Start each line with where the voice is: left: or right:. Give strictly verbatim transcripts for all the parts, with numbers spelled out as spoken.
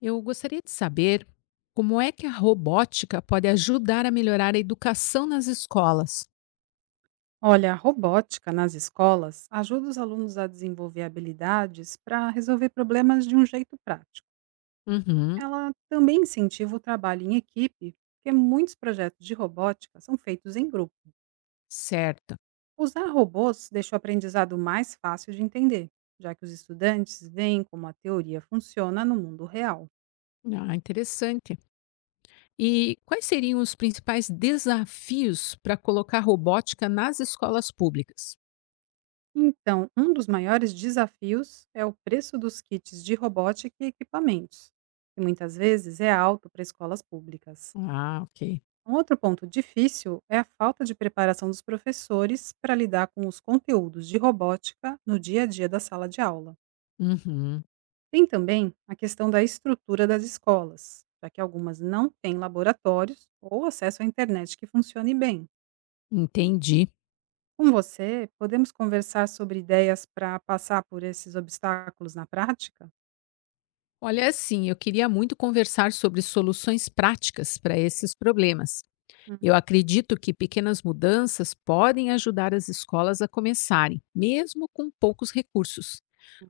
left: Eu gostaria de saber como é que a robótica pode ajudar a melhorar a educação nas escolas.
right: Olha, a robótica nas escolas ajuda os alunos a desenvolver habilidades para resolver problemas de um jeito prático.
left: Uhum,
right: Ela também incentiva o trabalho em equipe, porque muitos projetos de robótica são feitos em grupo.
left: certo.
right: Usar robôs deixa o aprendizado mais fácil de entender, já que os estudantes veem como a teoria funciona no mundo real.
left: Ah, interessante. E quais seriam os principais desafios para colocar robótica nas escolas públicas?
right: Então, um dos maiores desafios é o preço dos kits de robótica e equipamentos, que muitas vezes é alto para escolas públicas.
left: Ah, ok.
right: Um outro ponto difícil é a falta de preparação dos professores para lidar com os conteúdos de robótica no dia a dia da sala de aula.
left: Uhum,
right: Tem também a questão da estrutura das escolas, já que algumas não têm laboratórios ou acesso à internet que funcione bem.
left: entendi.
right: Com você, podemos conversar sobre ideias para passar por esses obstáculos na prática?
left: Olha, assim, eu queria muito conversar sobre soluções práticas para esses problemas. Eu
right: Uhum.
left: acredito que pequenas mudanças podem ajudar as escolas a começarem, mesmo com poucos recursos.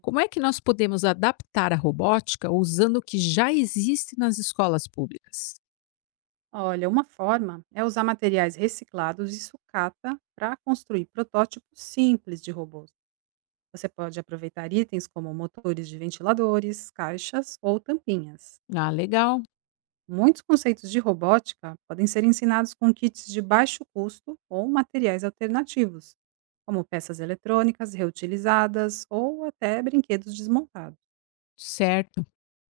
left: Como é que nós podemos adaptar a robótica usando o que já existe nas escolas públicas?
right: Olha, uma forma é usar materiais reciclados e sucata para construir protótipos simples de robôs. Você pode aproveitar itens como motores de ventiladores, caixas ou tampinhas.
left: Ah, legal,
right: Muitos conceitos de robótica podem ser ensinados com kits de baixo custo ou materiais alternativos, como peças eletrônicas reutilizadas ou até brinquedos desmontados.
left: certo.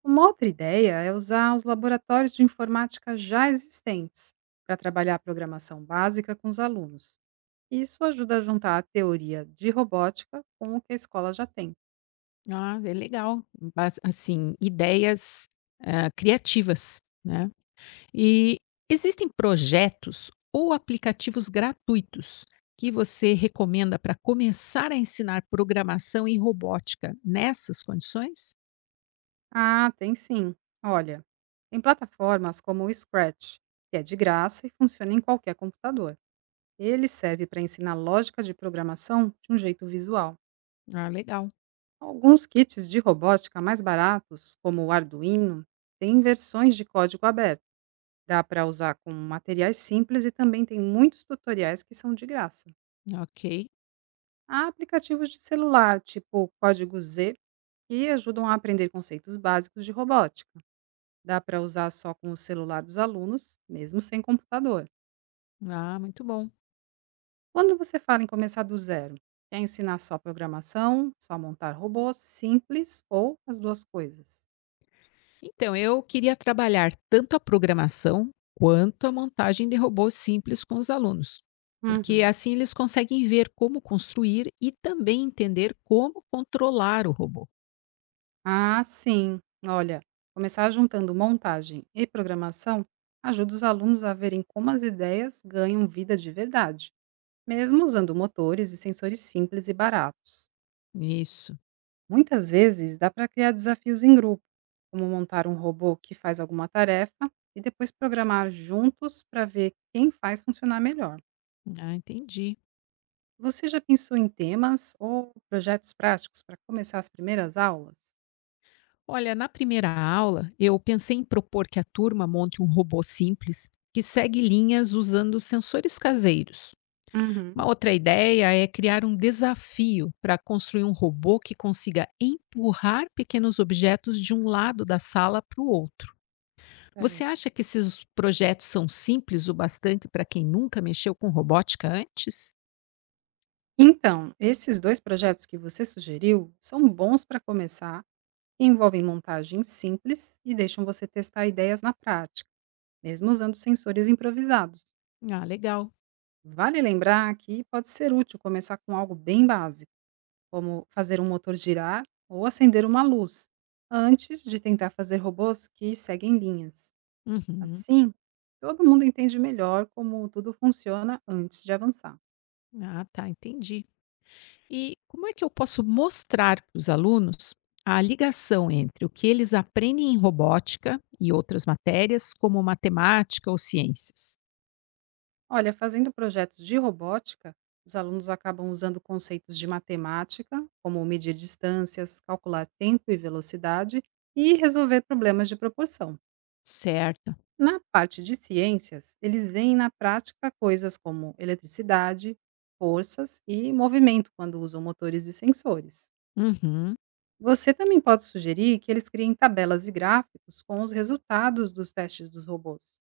right: Uma outra ideia é usar os laboratórios de informática já existentes para trabalhar a programação básica com os alunos. Isso ajuda a juntar a teoria de robótica com o que a escola já tem.
left: Ah, é legal. Bas- Assim, ideias ah, criativas, né? E existem projetos ou aplicativos gratuitos que você recomenda para começar a ensinar programação e robótica nessas condições?
right: Ah, tem sim. Olha, tem plataformas como o Scratch, que é de graça e funciona em qualquer computador. Ele serve para ensinar lógica de programação de um jeito visual.
left: Ah, legal.
right: Alguns kits de robótica mais baratos, como o Arduino, têm versões de código aberto. Dá para usar com materiais simples e também tem muitos tutoriais que são de graça.
left: Ok.
right: Há aplicativos de celular, tipo Código Z, que ajudam a aprender conceitos básicos de robótica. Dá para usar só com o celular dos alunos, mesmo sem computador.
left: Ah, muito bom.
right: Quando você fala em começar do zero, quer ensinar só programação, só montar robôs simples ou as duas coisas?
left: Então, eu queria trabalhar tanto a programação quanto a montagem de robôs simples com os alunos, porque
right: Uhum.
left: assim eles conseguem ver como construir e também entender como controlar o robô.
right: Ah, sim. Olha, começar juntando montagem e programação ajuda os alunos a verem como as ideias ganham vida de verdade, mesmo usando motores e sensores simples e baratos.
left: Isso.
right: Muitas vezes dá para criar desafios em grupo, como montar um robô que faz alguma tarefa e depois programar juntos para ver quem faz funcionar melhor.
left: Ah, entendi.
right: Você já pensou em temas ou projetos práticos para começar as primeiras aulas?
left: Olha, na primeira aula, eu pensei em propor que a turma monte um robô simples que segue linhas usando sensores caseiros.
right: Uhum.
left: Uma outra ideia é criar um desafio para construir um robô que consiga empurrar pequenos objetos de um lado da sala para o outro. Você
right: Certo.
left: acha que esses projetos são simples o bastante para quem nunca mexeu com robótica antes?
right: Então, esses dois projetos que você sugeriu são bons para começar, envolvem montagens simples e deixam você testar ideias na prática, mesmo usando sensores improvisados.
left: Ah, legal.
right: Vale lembrar que pode ser útil começar com algo bem básico, como fazer um motor girar ou acender uma luz, antes de tentar fazer robôs que seguem linhas.
left: Uhum.
right: Assim, todo mundo entende melhor como tudo funciona antes de avançar.
left: Ah, tá, entendi. E como é que eu posso mostrar para os alunos a ligação entre o que eles aprendem em robótica e outras matérias, como matemática ou ciências?
right: Olha, fazendo projetos de robótica, os alunos acabam usando conceitos de matemática, como medir distâncias, calcular tempo e velocidade e resolver problemas de proporção.
left: Certo.
right: Na parte de ciências, eles veem na prática coisas como eletricidade, forças e movimento quando usam motores e sensores.
left: Uhum.
right: Você também pode sugerir que eles criem tabelas e gráficos com os resultados dos testes dos robôs.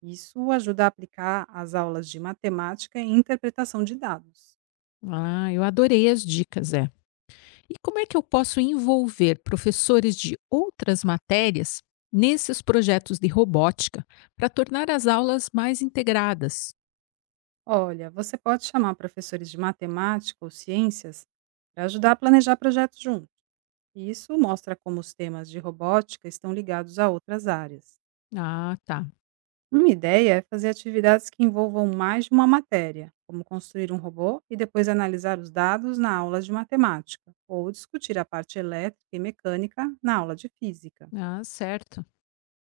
right: Isso ajuda a aplicar as aulas de matemática e interpretação de dados.
left: Ah, eu adorei as dicas, é. E como é que eu posso envolver professores de outras matérias nesses projetos de robótica para tornar as aulas mais integradas?
right: Olha, você pode chamar professores de matemática ou ciências para ajudar a planejar projetos juntos. E isso mostra como os temas de robótica estão ligados a outras áreas.
left: Ah, tá.
right: Uma ideia é fazer atividades que envolvam mais de uma matéria, como construir um robô e depois analisar os dados na aula de matemática, ou discutir a parte elétrica e mecânica na aula de física.
left: Ah, certo.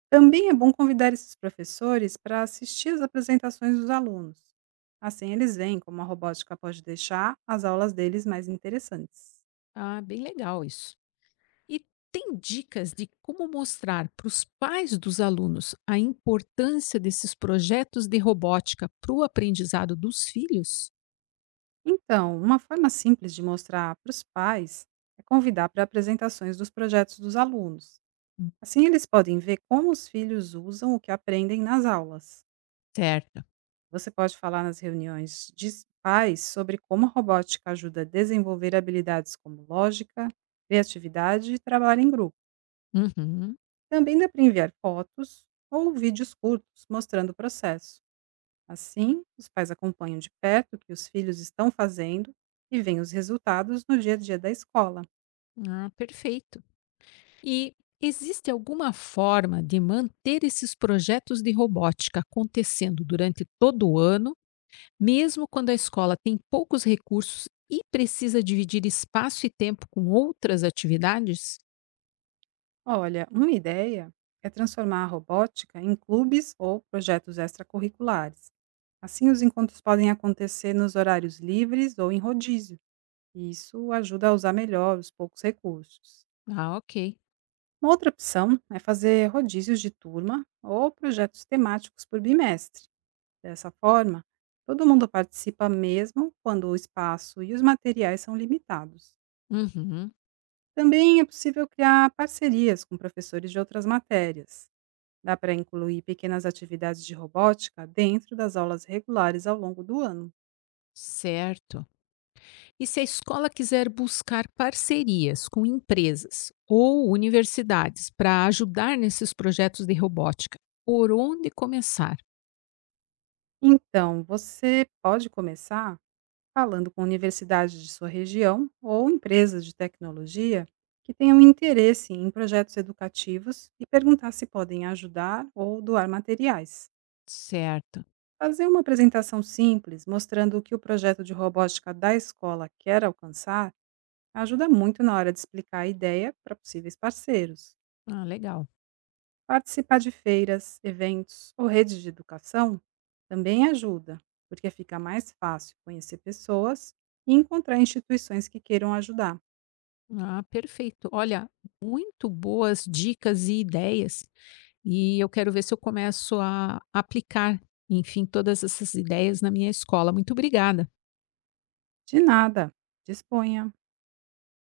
right: Também é bom convidar esses professores para assistir às apresentações dos alunos. Assim, eles veem como a robótica pode deixar as aulas deles mais interessantes.
left: Ah, bem legal isso. E tem dicas de como mostrar para os pais dos alunos a importância desses projetos de robótica para o aprendizado dos filhos?
right: Então, uma forma simples de mostrar para os pais é convidar para apresentações dos projetos dos alunos. Assim, eles podem ver como os filhos usam o que aprendem nas aulas.
left: Certo.
right: Você pode falar nas reuniões de s- pais sobre como a robótica ajuda a desenvolver habilidades como lógica, criatividade e trabalho em grupo.
left: Uhum.
right: Também dá para enviar fotos ou vídeos curtos mostrando o processo. Assim, os pais acompanham de perto o que os filhos estão fazendo e veem os resultados no dia a dia da escola.
left: Ah, perfeito. E existe alguma forma de manter esses projetos de robótica acontecendo durante todo o ano, mesmo quando a escola tem poucos recursos e precisa dividir espaço e tempo com outras atividades?
right: Olha, uma ideia é transformar a robótica em clubes ou projetos extracurriculares. Assim, os encontros podem acontecer nos horários livres ou em rodízio, e isso ajuda a usar melhor os poucos recursos.
left: Ah, ok.
right: Uma outra opção é fazer rodízios de turma ou projetos temáticos por bimestre. Dessa forma, todo mundo participa mesmo quando o espaço e os materiais são limitados.
left: Uhum.
right: Também é possível criar parcerias com professores de outras matérias. Dá para incluir pequenas atividades de robótica dentro das aulas regulares ao longo do ano.
left: Certo. E se a escola quiser buscar parcerias com empresas ou universidades para ajudar nesses projetos de robótica, por onde começar?
right: Então, você pode começar falando com universidades de sua região ou empresas de tecnologia que tenham interesse em projetos educativos e perguntar se podem ajudar ou doar materiais.
left: Certo.
right: Fazer uma apresentação simples mostrando o que o projeto de robótica da escola quer alcançar ajuda muito na hora de explicar a ideia para possíveis parceiros.
left: Ah, legal.
right: Participar de feiras, eventos ou redes de educação também ajuda, porque fica mais fácil conhecer pessoas e encontrar instituições que queiram ajudar.
left: Ah, perfeito. Olha, muito boas dicas e ideias. E eu quero ver se eu começo a aplicar, enfim, todas essas ideias na minha escola. Muito obrigada.
right: De nada, disponha!